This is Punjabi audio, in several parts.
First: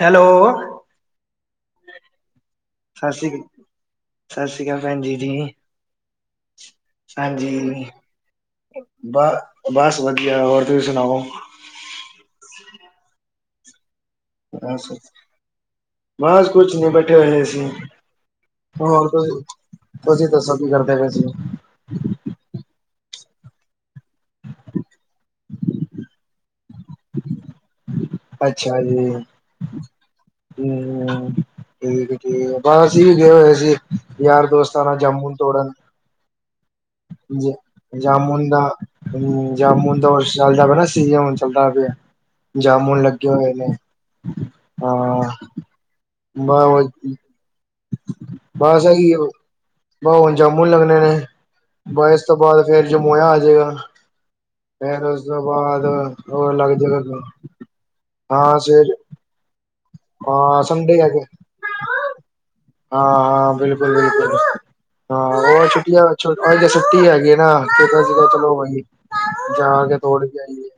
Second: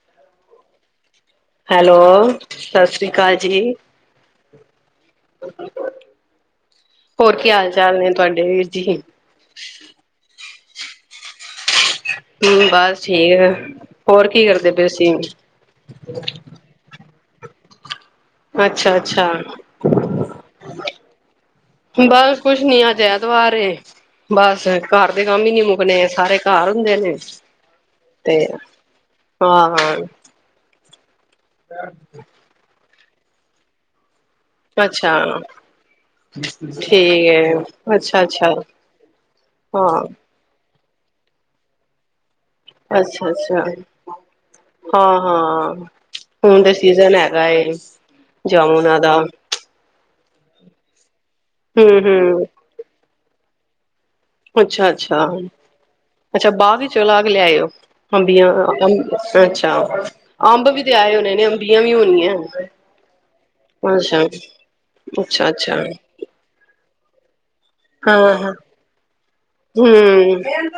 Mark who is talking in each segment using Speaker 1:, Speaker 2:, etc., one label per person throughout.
Speaker 1: ਹੈਲੋ
Speaker 2: ਹੈਲੋ,
Speaker 1: ਸਤਿ ਸ਼੍ਰੀ
Speaker 2: ਸਸ੍ਰੀਕਾਲ ਜੀ,
Speaker 1: ਸਤਿ ਸ਼੍ਰੀ ਅਕਾਲ ਭੈਣ ਜੀ ਜੀ
Speaker 2: ਹੋਰ ਕੀ ਹਾਲ
Speaker 1: ਹਾਂਜੀ
Speaker 2: ਚਾਲ ਨੇ ਤੁਆਡੇ ਵੀਰ ਜੀ?
Speaker 1: ਤੁਸੀ ਸੁਨਾਓ?
Speaker 2: ਹੂੰ ਬਸ ਠੀਕ। ਹੋਰ ਕੀ ਕਰਦੇ
Speaker 1: ਬਸ
Speaker 2: ਪਏ ਸੀ?
Speaker 1: ਠੇ ਹੋਏ ਸੀ।
Speaker 2: ਅੱਛਾ
Speaker 1: ਹੋਰ
Speaker 2: ਅੱਛਾ।
Speaker 1: ਤੁਸੀਂ ਤੁਸੀਂ ਦੱਸੋ ਕੀ ਕਰਦੇ ਪਏ ਸੀ
Speaker 2: ਬਸ ਕੁੱਛ ਨੀ ਆ ਐਤਵਾਰ ਏ, ਬਸ ਘਾਰ ਦੇ ਕੰਮ ਹੀ ਨੀ ਮੁੱਕਨੇ ਸਾਰੇ ਘਾਰ ਹੁੰਦੇ ਨੇ। ਤੇ,
Speaker 1: ਅੱਛਾ
Speaker 2: ਆ ਹਾਂ
Speaker 1: ਹੂੰ। ਠੀਕ ਏ ਠੀਕ ਏ, ਬਸ [unintelligible] ਯਾਰ ਦੋਸਤਾ ਨਾਲ
Speaker 2: ਅੱਛਾ
Speaker 1: ਜਾਮੁਨ ਤੋੜਨ।
Speaker 2: ਠੀਕ
Speaker 1: ਜ
Speaker 2: ਏ।
Speaker 1: ਜਾਮੁਨ
Speaker 2: ਅੱਛਾ-ਅੱਛਾ,
Speaker 1: ਦਾ, ਹੂੰ ਜਾਮੁਨ
Speaker 2: ਹਾਂ,
Speaker 1: ਦਾ [unintelligible] [unintelligible] ਚੱਲਦਾ ਪਿਆ। ਜਾਮੁਨ ਲੱਗੇ
Speaker 2: ਅੱਛਾ
Speaker 1: ਹੋਏ
Speaker 2: ਅੱਛਾ,
Speaker 1: ਨੇ
Speaker 2: ਹਾਂ ਹਾਂ,
Speaker 1: ਬ
Speaker 2: ਹੁਨ ਤੇ ਸੀਜਨ ਹੈਗਾ ਏ
Speaker 1: ਬਸ
Speaker 2: ਜਾਮੁਨਾ
Speaker 1: ਹੈਗੀ
Speaker 2: ਦਾ।
Speaker 1: ਬ ਹੁਨ ਜਾਮੁਨ ਲੱਗਨੇ ਨੇ। ਬ ਇਸ ਤੋਂ
Speaker 2: ਹੂੰ-ਹੂੰ,
Speaker 1: ਬਾਅਦ ਫੇਰ ਜਮੋਇਆ ਆਜੇਗਾ ਹ
Speaker 2: ਅੱਛਾ ਅੱਛਾ ਅੱਛਾ
Speaker 1: ਹੋਰ ਲੱਗ
Speaker 2: ਬਾਗ ਵਿੱਚੋਂ
Speaker 1: ਜਾਏਗਾ
Speaker 2: ਲਾ ਕੇ ਲੈ ਆਇਓ ਅੰਬੀਆਂ
Speaker 1: ਹਾਂ ਸਵੇਰ
Speaker 2: ਅੱਛਾ
Speaker 1: ਹਾਂ
Speaker 2: ਅੰਬ ਵੀ ਤੇ ਆਏ ਹੋਣੇ ਨੇ ਅੰਬੀਆਂ ਵੀ ਹੋਣੀਆਂ
Speaker 1: ਹਾਂ ਹਾਂ ਬਿਲਕੁਲ
Speaker 2: ਅੱਛਾ
Speaker 1: ਬਿਲਕੁਲ ਹਾਂ
Speaker 2: ਅੱਛਾ
Speaker 1: ਉਹ
Speaker 2: ਅੱਛਾ
Speaker 1: ਛੁੱਟੀਆਂ ਛ ਛੂਟੀ ਹੈਗੀ ਆ ਨਾ
Speaker 2: ਹਾਂ ਹਾਂ
Speaker 1: [unintelligible] [inaudible] ਜਾ ਕੇ ਤੋੜ ਕੇ
Speaker 2: ਹੂੰ
Speaker 1: ਆਈਏ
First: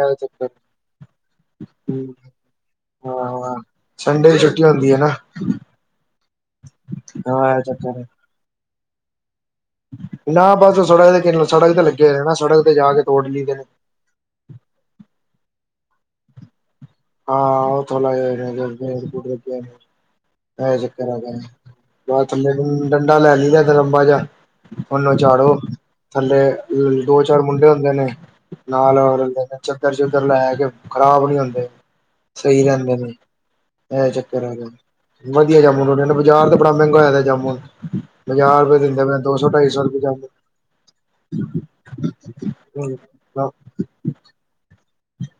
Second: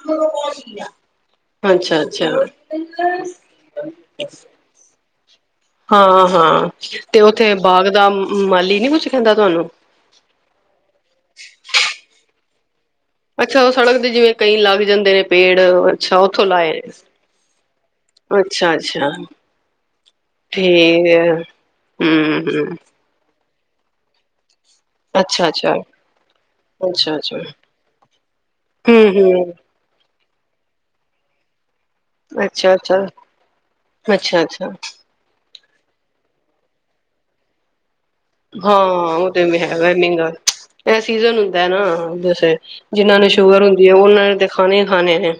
Speaker 1: ਐ ਚੱਕਰ,
Speaker 2: ਅੱਛਾ ਅੱਛਾ
Speaker 1: ਹਾਂ ਸੰਡੇ ਦੀ ਛੁੱਟੀ ਹੁੰਦੀ ਹੈ ਨਾ [inaudible]
Speaker 2: ਹਾਂ ਹਾਂ ਤੇ ਉੱਥੇ
Speaker 1: ਹਾਂ ਇਹ
Speaker 2: ਬਾਗ
Speaker 1: ਚੱਕਰ
Speaker 2: ਦਾ ਮਾਲੀ ਨੀ ਖੰਦਾ [unintelligible]
Speaker 1: ਨਾ ਬਸ ਸੜਕ ਦੇ ਕਿਹਨੁ ਸੜਕ ਤੇ ਲੱਗੇ ਹੋਏ ਨੇ ਨਾ ਸੜਕ ਜਾ ਕੇ ਤੋੜ ਲਈਦੇ
Speaker 2: ਅੱਛਾ
Speaker 1: ਨੇ
Speaker 2: ਉਹ ਸੜਕ ਦੇ ਜਿਵੇਂ ਕਈ ਲੱਗ ਜਾਂਦੇ ਨੇ ਪੇੜ ਅੱਛਾ ਓਥੋ ਲਾਏ।
Speaker 1: ਹਾਂ ਉਹਥੋ ਲਾਏ ਹੈਗੇ
Speaker 2: ਅੱਛਾ
Speaker 1: [unintelligible]
Speaker 2: ਅੱਛਾ
Speaker 1: ਐ
Speaker 2: ਠੀਕ
Speaker 1: ਚੱਕਰ
Speaker 2: ਹੈ
Speaker 1: ਹੈਗਾ, [unintelligible]
Speaker 2: ਹੂੰ
Speaker 1: ਥੱਲੇ
Speaker 2: ਹੂੰ
Speaker 1: ਡੰਡਾ ਲੈ ਲਈਦਾ ਲੰਬਾ ਜਾ ਉਹਨੂੰ
Speaker 2: ਅੱਛਾ
Speaker 1: ਝਾੜੋ,
Speaker 2: ਅੱਛਾ
Speaker 1: ਥੱਲੇ
Speaker 2: ਅੱਛਾ
Speaker 1: ਦੋ
Speaker 2: ਅੱਛਾ
Speaker 1: ਚਾਰ ਮੁੰਡੇ ਹੁੰਦੇ ਨੇ ਨਾਲ
Speaker 2: ਹੂੰ
Speaker 1: ਦੇ
Speaker 2: ਹੂੰ
Speaker 1: ਨੇ ਚੱਕਰ ਚ। ਇੱਧਰ ਲੈ ਕੇ ਖ਼ਰਾਬ ਨੀ ਹੁੰਦੇ। ਸਹੀ
Speaker 2: ਅੱਛਾ
Speaker 1: ਰਹਿੰਦੇ
Speaker 2: ਅੱਛਾ
Speaker 1: ਨੇ ਐ
Speaker 2: ਅੱਛਾ
Speaker 1: ਚੱਕਰ
Speaker 2: ਅੱਛਾ
Speaker 1: ਐਗਾ ਵਧੀਆ ਜਾਮੁਨ ਹੁੰਦੇ ਨੇ, ਬਾਜ਼ਾਰ ਤੇ ਬੜਾ ਮਹਿੰਗਾ ਹੋਇਆ ਜਾਮੁਨ। ਪੰਜਾਹ
Speaker 2: ਹਾਂ
Speaker 1: ਰੁਪਏ ਦਿੰਦੇ ਪਏ
Speaker 2: ਉਹ
Speaker 1: ਦੋ
Speaker 2: ਤੇ
Speaker 1: ਸੌ
Speaker 2: ਵੀ
Speaker 1: ਢਾਈ ਸੌ
Speaker 2: ਹੈਗਾ
Speaker 1: ਰੁਪਏ
Speaker 2: ਮਹਿੰਗਾ
Speaker 1: ਜਾਮੁਨ
Speaker 2: ਇਹ ਸੀਜਨ ਹੁੰਦਾ ਨਾ ਦਸ ਜਿੰਹਨਾਂ ਨੂੰ ਸ਼ੂਗਰ ਹੁੰਦੀ ਹੈ ਉਹਨਾਂ ਨੇ ਤੇ ਖਾਣੇ ਖਾਣੇ ਨੇ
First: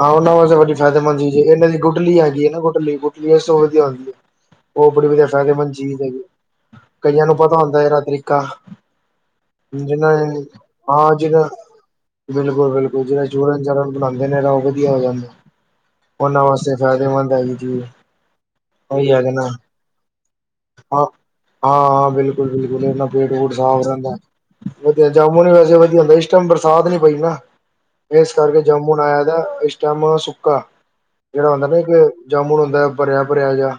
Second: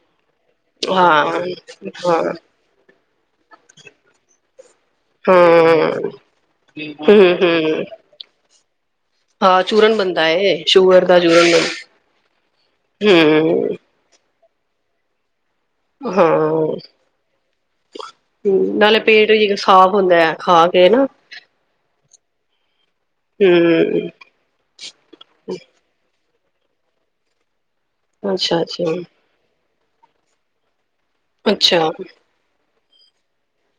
Speaker 1: ਹਾਂ, ਉਹਨਾਂ ਵਾਸਤੇ ਬੜੀ
Speaker 2: ਹਾਂ
Speaker 1: ਫਾਇਦੇਮੰਦ ਚੀਜ਼ ਏ। ਇਹਨਾਂ ਦੀ ਗੁਠਲੀ
Speaker 2: ਹਾਂ ਹਾਂ
Speaker 1: ਹੈਗੀ ਹੈ ਨਾ ਗੁਠਲੀ ਗ ਜਿਵੇਂ [unintelligible] ਸੋਲ ਦੀ ਆੳਦੀ ਏ। ਉਹ ਬੜੀ ਵਧੀਆ ਫਾਇਦੇਮੰਦ ਚੀਜ਼
Speaker 2: ਹਮ
Speaker 1: ਹੈਗੀ ਕਈਆਂ ਨੂੰ ਪਤਾ ਹੁੰਦਾ
Speaker 2: ਹਮ
Speaker 1: ਇਹਦਾ ਤਰੀਕਾ
Speaker 2: ਹਾਂ ਚੂਰਨ
Speaker 1: ਜਿਹਨਾਂ
Speaker 2: ਬਣਦਾ
Speaker 1: ਨੇ
Speaker 2: ਏ। ਸ਼ੂਗਰ
Speaker 1: ਹਾਂ
Speaker 2: ਦਾ
Speaker 1: ਜਿਹਨਾਂ
Speaker 2: ਚੂਰਨ ਹੂੰ।
Speaker 1: ਖਾਂਦੇ ਨੇ ਇਹਦਾ ਉਹ ਵਧੀਆ ਹੋ ਜਾਂਦਾ। ਉਹਨਾਂ ਵਾਸਤੇ
Speaker 2: ਹਾਂ
Speaker 1: ਫਾਇਦੇਮੰਦ ਹੈਗੀ ਚੀਜ਼
Speaker 2: ਨਾਲੇ
Speaker 1: ਉਹੀ
Speaker 2: ਪੇਟ
Speaker 1: ਹੈਗਾ ਨਾ,
Speaker 2: ਵੀ ਸਾਫ਼ ਹੁੰਦਾ ਹੈ ਖਾ ਕੇ ਨਾ
Speaker 1: ਹਾਂ ਹਾਂ ਬਿਲਕੁਲ ਬਿਲਕੁਲ ਇਹਨਾ ਪੇਟ ਪੂਟ ਸਾਫ਼
Speaker 2: ਹਮ
Speaker 1: ਰਹਿੰਦਾ ਵਧੀਆ ਜਾਮੂਨ ਵੈਸੇ ਵਧੀਆ ਹੁਣ ਬਰਸਾਤ ਨੀ ਪਈ ਨਾ। ਇਸ
Speaker 2: ਅੱਛਾ
Speaker 1: ਕਰਕੇ
Speaker 2: ਅੱਛਾ
Speaker 1: ਜਾਮੁਨ ਆਇਆ ਦਾ ਜਾਮੁਨ ਸੁੱਕਾ ਜਿਹੜਾ ਹੁੰਦਾ ਨਾ
Speaker 2: ਅੱਛਾ
Speaker 1: ਇੱਕ ਜਾਮੁਣ ਹੁੰਦਾ ਭਰਿਆ ਭਰਿਆ ਜਾ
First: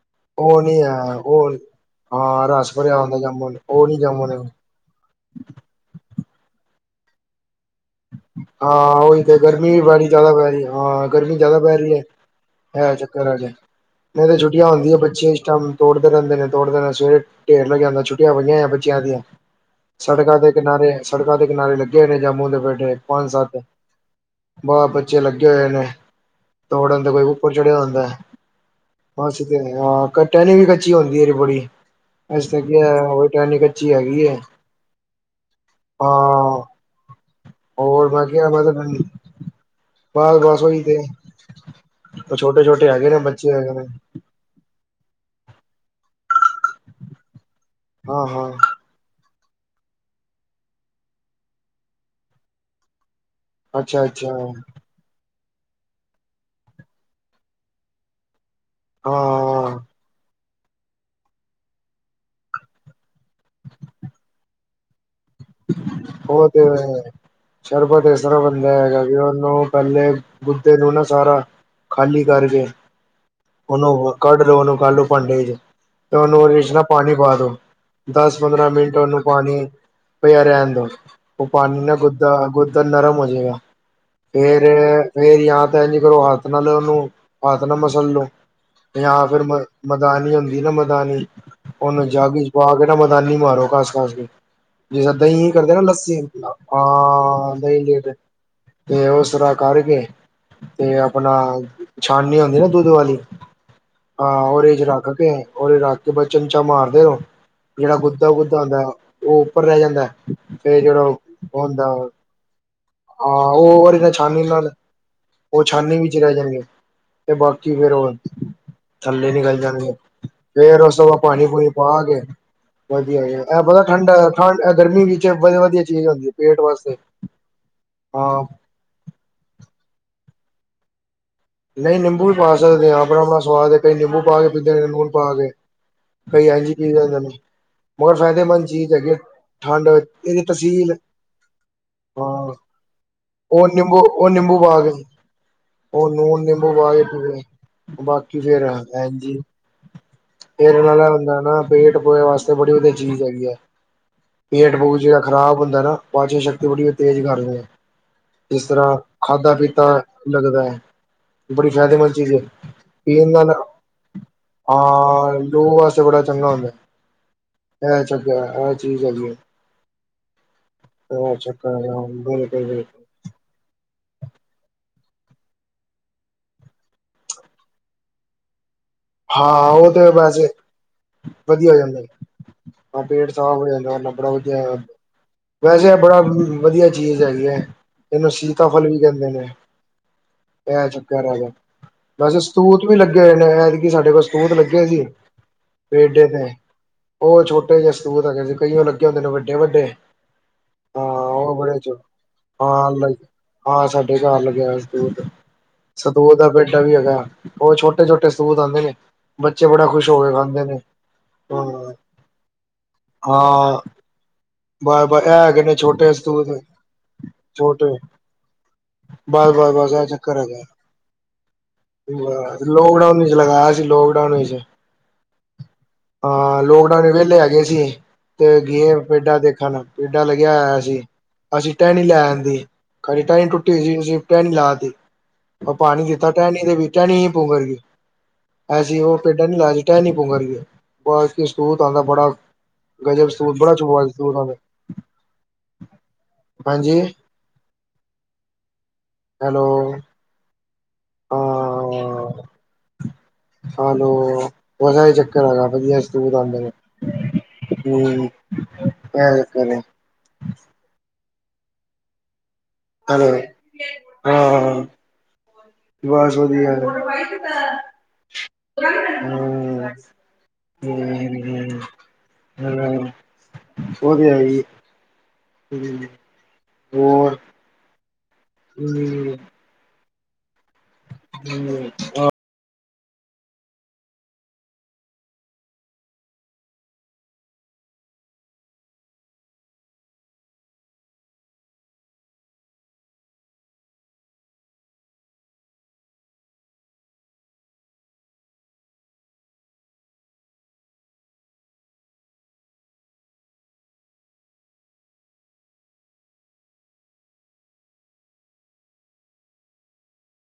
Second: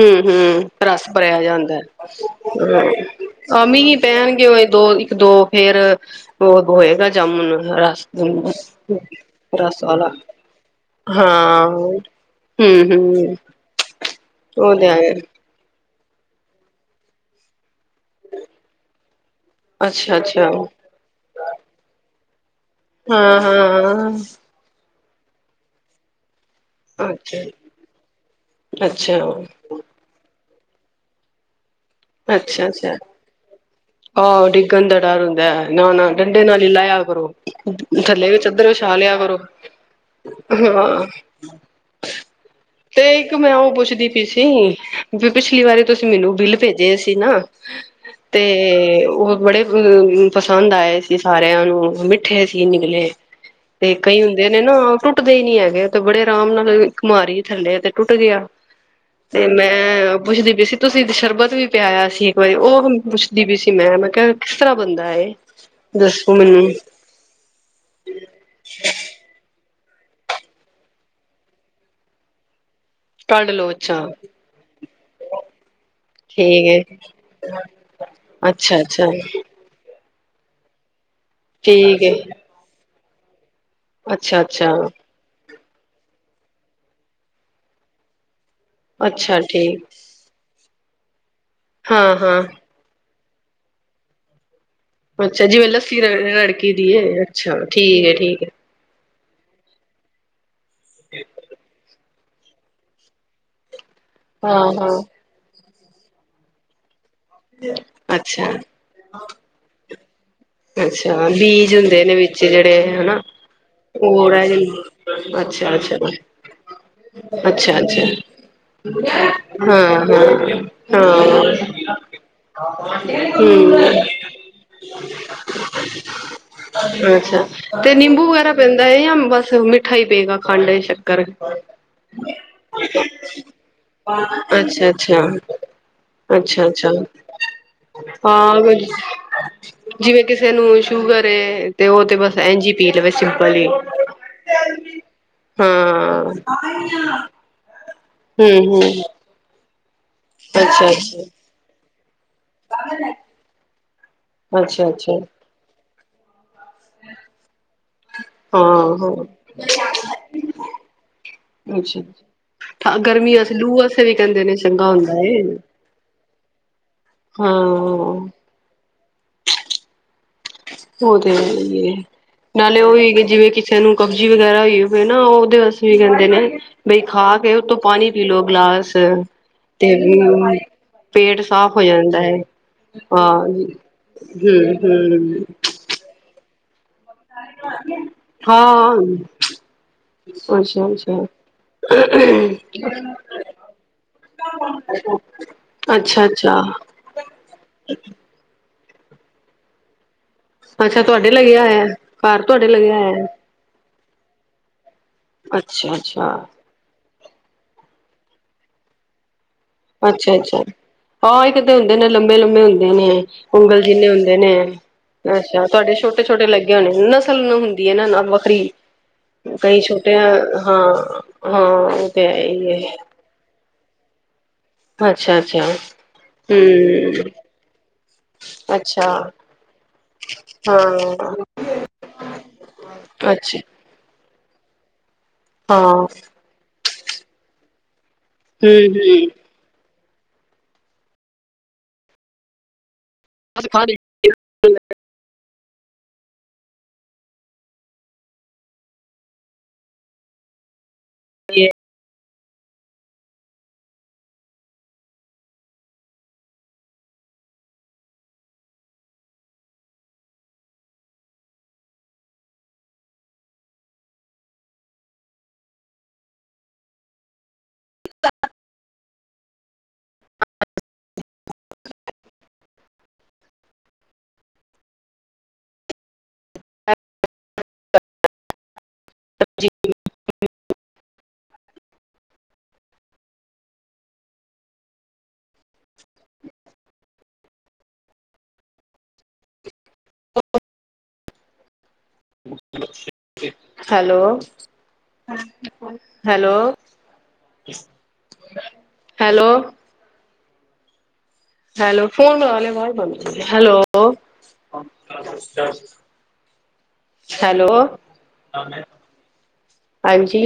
Speaker 2: ਹੂੰ
Speaker 1: ਉਹ
Speaker 2: ਹੂੰ
Speaker 1: ਨੀ ਹੈ
Speaker 2: ਰਸ ਭਰਿਆ ਜਾ
Speaker 1: ਉਹ
Speaker 2: ਹੂੰਦਾ
Speaker 1: ਹਾਂ ਰਸ ਭਰਿਆ
Speaker 2: ਹੈ
Speaker 1: ਹੁੰਦਾ ਜਾਮੁਨ
Speaker 2: ਅ
Speaker 1: ਉਹ
Speaker 2: ਮੀਂਹ
Speaker 1: ਨੀ ਜਾਮੁਨ
Speaker 2: ਪੈਣਗੇ ਦੋ ਇੱਕ ਦੋ ਫੇਰ ਉਹ ਹੋਏਗਾ ਜਾਮੁਨ ਰਸ
Speaker 1: ਹਾਂ ਉਹੀ ਤੇ ਗਰਮੀ ਵੀ
Speaker 2: ਰਸ
Speaker 1: ਬੜੀ
Speaker 2: ਵਾਲਾ
Speaker 1: ਜ਼ਿਆਦਾ ਪੈ ਰਹੀ ਹੈ, ਹਾਂ ਗਰਮੀ ਜ਼ਿਆਦਾ
Speaker 2: ਹਾਂ
Speaker 1: ਪੈ ਰਹੀ ਹੈ।
Speaker 2: ਹਮ
Speaker 1: ਏ ਚੱਕਰ
Speaker 2: ਹਮ
Speaker 1: ਹੈਗਾ। ਨਹੀਂ ਤਾਂ ਛੁੱਟੀਆਂ
Speaker 2: ਉਹ ਤੇ
Speaker 1: ਹੁੰਦੀਆਂ
Speaker 2: ਹੈ
Speaker 1: ਬੱਚੇ ਇਸ ਟੈਮ ਤੋੜਦੇ ਰਹਿੰਦੇ ਨੇ, ਤੋੜਦੇ ਨੇ, ਸਵੇਰੇ ਢੇਰ ਲਗਯਾ ਹੂੰਦਾ ਏ। ਛੁੱਟੀਆਂ ਹੋਈਆਂ ਏ ਬੱਚਿਆਂ ਦੀਆਂ,
Speaker 2: ਅੱਛਾ
Speaker 1: ਸੜਕਾ
Speaker 2: ਅੱਛਾ
Speaker 1: ਦੇ ਕਿਨਾਰੇ, ਸੜਕਾਂ ਦੇ ਕਿਨਾਰੇ ਲੱਗੇ ਨੇ ਜਾਮੁਨ ਦੇ ਪੇਡੇ
Speaker 2: ਹਾਂ ਹਾਂ ਹਾਂ।
Speaker 1: ਪਿਛੇ ਲੱਗੇ ਹੋਏ ਨੇ ਤੋੜਨ ਦੇ ਕੋਈ
Speaker 2: ਅੱਛਾ
Speaker 1: ਉੱਪਰ ਚੜਿਆ ਹੁੰਦਾ
Speaker 2: ਅੱਛਾ
Speaker 1: ਏ, ਅਸੀ ਤੇ ਨਹੀ ਟਹਿਣੀ ਵੀ ਕੱਚੀ ਹੁੰਦੀ ਹੈ ਏਦੀ ਬੜੀ ਇਸ ਤੇ
Speaker 2: ਅੱਛਾ
Speaker 1: ਕੀ ਹੈ
Speaker 2: ਅੱਛਾ
Speaker 1: ਟਹਿਣੀ ਕੱਚੀ ਹੈਗੀ ਹੈ
Speaker 2: ਆਹੋ ਡਿੱਗਣ ਦਾ ਡਰ ਹੁੰਦਾ ਏ ਨਾ-ਨਾ ਡੰਡੇ
Speaker 1: ਹਾਂ
Speaker 2: ਨਾਲ ਹੀ ਲਾਇਆ ਕਰੋ।
Speaker 1: ਹੋਰ ਮੈਂ
Speaker 2: ਥੱਲੇ ਵੀ
Speaker 1: ਕਿਹਾ ਮੈਂ
Speaker 2: ਚੱਦਰ
Speaker 1: ਤਾਂ
Speaker 2: ਵਿਛਾ ਲਿਆ ਕਰੋ,
Speaker 1: ਬਸ ਬਸ ਉਹੀ ਤੇ
Speaker 2: ਹਾਂ
Speaker 1: ਛੋਟੇ ਛੋਟੇ
Speaker 2: ਤੇ
Speaker 1: ਹੈਗੇ ਨੇ
Speaker 2: ਇੱਕ
Speaker 1: ਬੱਚੇ
Speaker 2: ਮੈਂ
Speaker 1: ਹੈਗੇ
Speaker 2: ਉਹ
Speaker 1: ਨੇ
Speaker 2: ਪੁੱਛਦੀ ਪਈ ਸੀ ਪਿਛਲੀ ਵਾਰੀ ਤੁਸੀਂ ਮੈਨੂੰ ਬਿੱਲ ਭੇਜ ਤੇ ਅਸੀ ਨਾ
Speaker 1: ਹਾਂ
Speaker 2: ਤੇ
Speaker 1: ਹਾਂ
Speaker 2: ਉਹ ਬੜੇ ਪਸੰਦ ਆਏ ਸੀ ਸਾਰਿਆਂ ਨੂੰ, ਮਿੱਠੇ ਸੀ ਨਿਕਲੇ। ਤੇ
Speaker 1: ਅੱਛਾ
Speaker 2: ਕਈ
Speaker 1: ਅੱਛਾ
Speaker 2: ਹੁੰਦੇ ਨੇ ਨਾ ਟੁੱਟ ਦੇ ਹੀ ਨੀ ਹੈਗੇ ਤੇ ਬੜੇ ਆਰਾਮ ਨਾਲ ਇੱਕ ਮਾਰੀ ਥੱਲੇ ਤੇ ਟੁੱਟ ਗਿਆ। ਤੇ
Speaker 1: ਹਾਂ
Speaker 2: ਮੈਂ ਪੁੱਛਦੀ ਜੇਸੀ ਤੁਸੀਂ ਸ਼ਰਬਤ ਵੀ ਪਿਆਇਆ ਸੀ ਇੱਕ ਵਾਰੀ ਉਹ ਹਨ ਪੁੱਛਦੀ ਵੀ ਸੀ ਮੈਂ, ਮੈਂ ਕਿਹਾ ਕਿਸ ਤਰ੍ਹਾਂ ਬੰਦਾ ਇਹ?
Speaker 1: ਔ ਤੇ ਹੈ, ਸ਼ਰਬਤ ਏਸਤਰਾ ਬੰਦਾ ਹੈਗਾ ਕੀ ਔਹਨੂੰ ਪਹਿਲੇ ਗੂੱਦੇੇ ਨੂੰ ਨਾ ਸਾਰਾ ਖਾਲੀ ਕਰਕੇ
Speaker 2: ਕੱਢ ਲੋ ਅੱਛਾ
Speaker 1: ਉਹਨੂੰ ਕੱਢ ਲਓ ਉਹਨੂੰ ਕੱਢ ਲਓ ਭਾਂਡੇ ਚ ਤੇ ਉਹਨੂੰ ਉਹਦੇ
Speaker 2: ਠੀਕ ਹੈ
Speaker 1: ਨਾ ਪਾਣੀ ਪਾ ਦੋ ਦਸ ਪੰਦਰਾਂ
Speaker 2: ਅੱਛਾ
Speaker 1: ਮਿੰਟ
Speaker 2: ਅੱਛਾ
Speaker 1: ਉਹਨੂੰ ਪਾਣੀ ਪਿਆ ਰਹਿਨ ਦੋ ਉਹ ਪਾਣੀ ਨਾਲ
Speaker 2: ਠੀਕ ਹੈ
Speaker 1: ਗੁੱਦਾ, ਗੁੱਦਾ ਨਰਮ ਹੋ ਜੇਗਾ।
Speaker 2: ਅੱਛਾ
Speaker 1: ਫੇਰ
Speaker 2: ਅੱਛਾ
Speaker 1: ਫੇਰ ਯਾ ਤੇ ਏਂਜ ਕਰੋ ਹੱਥ ਨਾਲ ਉਹਨੂੰ ਹਥ ਨਾਲ ਮਸਲ ਲੋ ਜਾਂ
Speaker 2: ਅੱਛਾ
Speaker 1: ਫੇਰ ਮ
Speaker 2: ਠੀਕ
Speaker 1: ਮਦਾਨੀ ਹੁੰਦੀ ਨਾ ਮ ਧਾਨੀ ਓਨੂੰ
Speaker 2: ਹਾਂ
Speaker 1: ਜੱਗ
Speaker 2: ਹਾਂ
Speaker 1: ਵਿੱਚ ਪਾ ਕੇ ਮ ਕਾਂਦ ਮਾਰੋ ਘਾਸ-ਘਾਸ ਕੇ ਜਿਸ [unintelligible]
Speaker 2: ਅੱਛਾ
Speaker 1: ਦਹੀਂ
Speaker 2: ਜਿਵੇਂ
Speaker 1: ਕਰਦੇ ਨਾ ਲੱਸੀ,
Speaker 2: ਰੜਕੀ ਦੀ ਏ
Speaker 1: ਹਾਂ
Speaker 2: ਅੱਛਾ
Speaker 1: ਦਹੀਂ,
Speaker 2: ਠੀਕ ਹੈ ਠੀਕ ਹੈ
Speaker 1: ਤੇ ਓਸ ਤਰਾਂ ਕਾਰਕੇ ਤੇ ਆਪਣਾ ਛਾਨਨੀ ਔਂਦੀ ਨਾ ਦੁੱਧ ਵਾਲੀ ਹਾਂ ਓਦੇ ਚ ਰਾਖ ਕੇ ਓਦੇ ਰਾਖ ਕੇ ਬਸ ਚੁਮਚਾ ਮਾਰ ਦੋ ਜੇੜਾ
Speaker 2: ਅੱਛਾ,
Speaker 1: ਗੁੱਦਾ-ਗੁੱਦਾ ਹੁੰਦਾ, ਓ [unintelligible]
Speaker 2: ਅੱਛਾ ਬੀਜ ਹੁੰਦੇ
Speaker 1: ਹਾਂ
Speaker 2: ਨੇ ਵਿੱਚ ਜਿਹੜੇ ਹਨਾ
Speaker 1: ਉਹ ਉਹਦੇ ਨਾਲ
Speaker 2: ਉਹ
Speaker 1: ਛਾਨੀ
Speaker 2: ਰਹਿ
Speaker 1: ਨਾਲ
Speaker 2: ਜਾਂਦੇ,
Speaker 1: ਉਹ
Speaker 2: ਅੱਛਾ
Speaker 1: ਛਾਨੀ ਵਿੱਚ ਰਹਿ ਜਾਣਗੇ ਤੇ
Speaker 2: ਅੱਛਾ-ਅੱਛਾ- ਅੱਛਾ
Speaker 1: ਬਾਕੀ ਫੇਰ ਉਹ ਥੱਲੇ ਨਿਕਲ
Speaker 2: ਹਾਂ,
Speaker 1: ਜਾਣਗੇ
Speaker 2: ਹਾਂ,
Speaker 1: ਫੇਰ ਉਸ ਤੋਂ
Speaker 2: ਹਾਂ
Speaker 1: ਬਾਅਦ ਪਾਣੀ ਪੂਣੀ ਪਾ ਕੇ ਵਧੀਆ ਇਹ
Speaker 2: ਹਮ
Speaker 1: ਪਤਾ ਠੰਡ ਠੰਡ ਗਰਮੀ ਵਿੱਚ ਵਧੀਆ ਵਧੀਆ ਚੀਜ਼ ਹੁੰਦੀ ਹੈ ਪੇਟ ਵਾਸਤੇ
Speaker 2: ਅੱਛਾ ਤੇ ਨਿੰਬੂ
Speaker 1: ਹਾਂ
Speaker 2: ਵਗੈਰਾ ਪੈਂਦਾ ਹੈ ਯਾ ਬਸ ਮਿੱਠਾ ਹੀ ਪਏਗਾ। ਖੰਡ ਸ਼ੱਕਰ
Speaker 1: ਨਹੀਂ ਨਿੰਬੂ ਵੀ ਪਾ ਸਕਦੇ ਆ ਆਪਣਾ, ਆਪਣਾ ਸਵਾਦ ਹੈ, ਕਈ ਨਿੰਬੂ ਪਾ ਕੇ ਪੀਂਦੇ
Speaker 2: ਅੱਛਾ,
Speaker 1: ਲੂਣ
Speaker 2: ਅੱਛਾ।
Speaker 1: ਪਾ ਕੇ ਕਈ
Speaker 2: ਅੱਛਾ,
Speaker 1: ਐਝੰ
Speaker 2: ਅੱਛਾ
Speaker 1: ਪੀ ਲੈਂਦੇ ਮਗਰ ਫਾਇਦੇਮੰਦ ਚੀਜ਼ ਹੈਗੀ ਹੈ, ਠੰਡ ਵਿੱਚ ਇਹ
Speaker 2: ਐਨੂੰ ਸ਼ੂਗਰ ਤੇ ਉਹ ਤੇ ਬਸ ਇੰਝ ਹੀ ਪੀ ਲਵੇ ਸਿੰਪਲ ਹੀ
Speaker 1: ਉਹ ਨਿੰਬੂ ਉਹ ਨਿੰਬੂ ਪਾ ਕੇ
Speaker 2: ਹਾਂ।
Speaker 1: ਉਹ ਨੂਨ ਨਿੰਬੂ ਪਾ ਕੇ ਪੀਵੋ ਬਾਕੀ ਫੇਰ
Speaker 2: ਹੂੰ,
Speaker 1: ਆ
Speaker 2: ਹੂੰ
Speaker 1: ਏਣਜੀ ਪੀਣ
Speaker 2: ਅੱਛਾ,
Speaker 1: ਵਾਲਾ ਹੁੰਦਾ
Speaker 2: ਅੱਛਾ।
Speaker 1: ਨਾ ਪੇਟ ਉਏ ਵਾਸਤੇ ਬੜੀ ਵਧੀਆ ਚੀਜ਼ ਹੈਗੀ ਹੈ। ਪੇਟ ਪੂਟ
Speaker 2: ਅੱਛਾ-ਅੱਛਾ,
Speaker 1: ਜਿਹੜਾ ਖ਼ਰਾਬ ਹੁੰਦਾ ਨਾ ਪਾਚਨ ਸ਼ਕ ਬੜੀ ਤੇਜ਼ ਕਰ ਰਹੇ ਹੈ ਇਸਿਸ ਤਰ੍ਹਾਂ
Speaker 2: ਹਾਂ-ਹਾਂ,
Speaker 1: ਖਾਧਾ ਪੀਤਾ ਲੱਗਦਾ ਹੈ। ਬੜੀ
Speaker 2: ਅੱਛਾ।
Speaker 1: ਫਾਇਦੇਮੰਦ ਚੀਜ਼ ਹੈ
Speaker 2: ਠ
Speaker 1: ਪੀਣ
Speaker 2: ਗਰਮੀ
Speaker 1: ਨਾਲ
Speaker 2: ਵਾਸਤੇ ਲੂ ਵਾਸਤੇ ਵੀ ਕਹਿੰਦੇ ਨੇ ਚੰਗਾ ਹੁੰਦਾ
Speaker 1: ਹਾਂ
Speaker 2: ਏ।
Speaker 1: ਲੋ ਵਾਸਤੇ ਬੜਾ ਚੰਗਾ ਹੁੰ [inaudible]
Speaker 2: ਹਾਂ,
Speaker 1: [unintelligible] [inaudible]
Speaker 2: ਉਹ ਤੇਏ
Speaker 1: ਬਿਲਕੁਲ
Speaker 2: ਨਾਲੇ
Speaker 1: ਬਿਲਕੁਲ
Speaker 2: ਉਹ ਵੀ ਜਿਵੇਂ ਕਿਸੇ ਨੂੰ ਕਬਜੀ ਵਗੈਰਾ ਹੋਈਵੇ ਨਾ ਉਹਦੇ ਵਾਸਤੇ ਵੀ ਕਹਿੰਦੇ ਨੇ ਬਈ ਖਾ ਕੇ ਉਹਤੋਂ ਪਾਣੀ ਪੀ ਲੋਓ ਗਿਲਾਸ
Speaker 1: ਹਾਂ ਉਹ
Speaker 2: ਤੇ
Speaker 1: ਵੈਸੇ
Speaker 2: ਪੇਟ ਸਾਫ਼ ਹੋ ਜਾਂਦਾ ਹੈ
Speaker 1: ਪੇਟ ਸਾਫ਼ ਹੋ
Speaker 2: ਹਾਂ-
Speaker 1: ਜਾਂਦਾ ਬੜਾ ਵਧੀਆ
Speaker 2: ਹੂੰ-ਹੂੰ
Speaker 1: ਵੈਸੇ ਬੜਾ ਵਧੀਆ ਚੀਜ਼ ਹੈਗੀ ਹੈ ਇਹਨੂੰ ਸੀਤਾ ਫਲ
Speaker 2: ਹਾਂ,
Speaker 1: ਵੀ ਕਹਿੰਦੇ ਨੇ ਇਹ
Speaker 2: ਅੱਛਾ-ਅੱਛਾ।
Speaker 1: ਚੱਕਰ ਹੈਗਾ ਵੈਸੇ ਸਤੂਤ ਵੀ ਲੱਗੇ ਹੋਏ ਨੇ ਇਹ ਕੋਲ ਸਤੂਤ ਲੱਗੇ ਸੀ
Speaker 2: ਅੱਛਾ-ਅੱਛਾ, ਅੱਛਾ
Speaker 1: ਪੇਡੇ ਤੇ
Speaker 2: ਅੱਛਾ
Speaker 1: ਉਹ ਛੋਟੇ ਜਿਹੇ ਸਬਤੂ ਹੈਗੇ ਸੀ। ਕਈਓ ਲੱਗੇ ਹੁੰਦੇ ਨੇ ਵੱਡੇ-ਵੱਡੇ!
Speaker 2: ਅੱਛਾ ਤੁਹਾਡੇ ਲਗੇ ਆਇਆ ਆ ਘਰ ਤੁਹਾਡੇ ਲਗਿਆ ਹੋਇਆ।
Speaker 1: ਡੇ ਘਰ ਲਗਿਆ ਹੋਇਆ ਸੀ। ਤੂਤ ਸ਼ਹਿਤੂਤ
Speaker 2: ਅੱਛਾ-ਅੱਛਾ,
Speaker 1: ਦਿ ਪੇਡਾ ਵੀ ਹੈਗਾ। ਉਹ ਛੋਟੇ-ਛੋਟੇ ਤੂਤ ਆਦੇ ਨੇ ਬੱਚੇ ਬੜਾ ਖੁਸ਼ ਹੋ ਕੇ
Speaker 2: ਅੱਛਾ-ਅੱਛਾ
Speaker 1: ਖਾਂਦੇ ਨੇ
Speaker 2: ਹਹ ਇੱਕ
Speaker 1: ਹਾਂ
Speaker 2: ਤਾਂ ਹੁੰਦੇ ਨੇ ਲੰਬੇ -ਲੰਬੇ ਹੁੰਦੇ ਨੇ
Speaker 1: ਹਾਂ
Speaker 2: ਉਂਗਲ ਜਿੰਨੇ ਹੁੰਦੇ ਨੇ
Speaker 1: ਬ ਬ ਇਹ ਹੈਗੇ
Speaker 2: ਅੱਛਾ
Speaker 1: ਨੇ
Speaker 2: ਤੁਹਾਡੇ ਛੋਟੇ- ਛੋਟੇ
Speaker 1: ਸਤੂਤ
Speaker 2: ਲੱਗੇ ਹੋਣੇ ਨਸਲ
Speaker 1: ਛੋਟੇ
Speaker 2: ਹੁੰਦੀ ਹੈ ਨਾ ਵੱਖਰੀ
Speaker 1: ਬਸ ਬਸ
Speaker 2: ਕਈ
Speaker 1: ਬਸ ਇਹ
Speaker 2: ਛੋਟੇ
Speaker 1: ਚੱਕਰ ਹੈਗਾ
Speaker 2: ਹਾਂ- ਹਾਂ ਉਹ ਤੇ ਹੈ ਹੀ ਏ।
Speaker 1: ਲੋਕਡਾਊਨ ਵਿੱਚ ਲਗਾਇਆ ਲੋਕਡਾਊਨ ਵਿੱਚ ਹਾਂ ਲੋਕਡਾਊਨ
Speaker 2: ਹੂੰ
Speaker 1: ਵੇੱਲੇ ਹੈਗੇ ਸੀ, ਤੇ ਗਏ
Speaker 2: ਅੱਛਾ
Speaker 1: ਪੇਡਾਂ ਦੇਖਣ, ਪੇਡਾਂ ਲੱਗੇਆ ਹੋਏਆ
Speaker 2: ਹਾਂ
Speaker 1: ਸੀ, ਅਸੀਂ ਟੈਣੀ ਲੈ ਆਂਦੀ, ਫਿਰ ਟੈਣੀ
Speaker 2: ਅੱਛਾ
Speaker 1: ਟੁੱਟੀ ਸੀ ਅਸੀਂ ਕੈਣ ਲਾਦੇ ਓ
Speaker 2: ਹਾਂ
Speaker 1: ਪਾਣੀ ਦਿੱਤਾ ਟੈਣੀ ਦੇ ਵੀ ਕੈਣੀ ਪਉ ਵਰਗੀ ਐਸੀ ਓ
Speaker 2: ਹੂੰ-ਹੂੰ।
Speaker 1: ਪੇੱ‍ਡਾ ਨੀ ਲਾਯਾ ਟੈਣੀ ਪਕਰ ਕੇ, [unintelligible] ਸੂਤ ਆਂਦਾ ਬੜਾ ਗਜ਼ਬ ਸੌਡਾ [unintelligible] ਹਾਂਜੀ, ਹੈਲੋ
Speaker 2: [unintelligible]
Speaker 1: ਹਾ, ਹਾਲੋ ਬਸ ਐਹੀ ਚੱਕਰ ਹੈਗਾ ਵਧੀਆ ਸ਼ਤੁਤ ਆਂਦੇ ਨੇ, ਹੂੰ ਐ ਚੱਕਰ ਏ। ਹੈਲੋ, ਹਾਹਾ ਹਾ। ਬਾਸ ਵਧੀਐ, ਹੂੰ ਹੂੰ ਹੂੰ ਹੂੰ, ਵਦੀਆ ਜੀ, ਓਰ [unintelligible]
Speaker 2: [inaudible]
Speaker 1: [unintelligible] ਆ
Speaker 2: hello, hello, hello hello, hello, hello, ਹਾਂਜੀ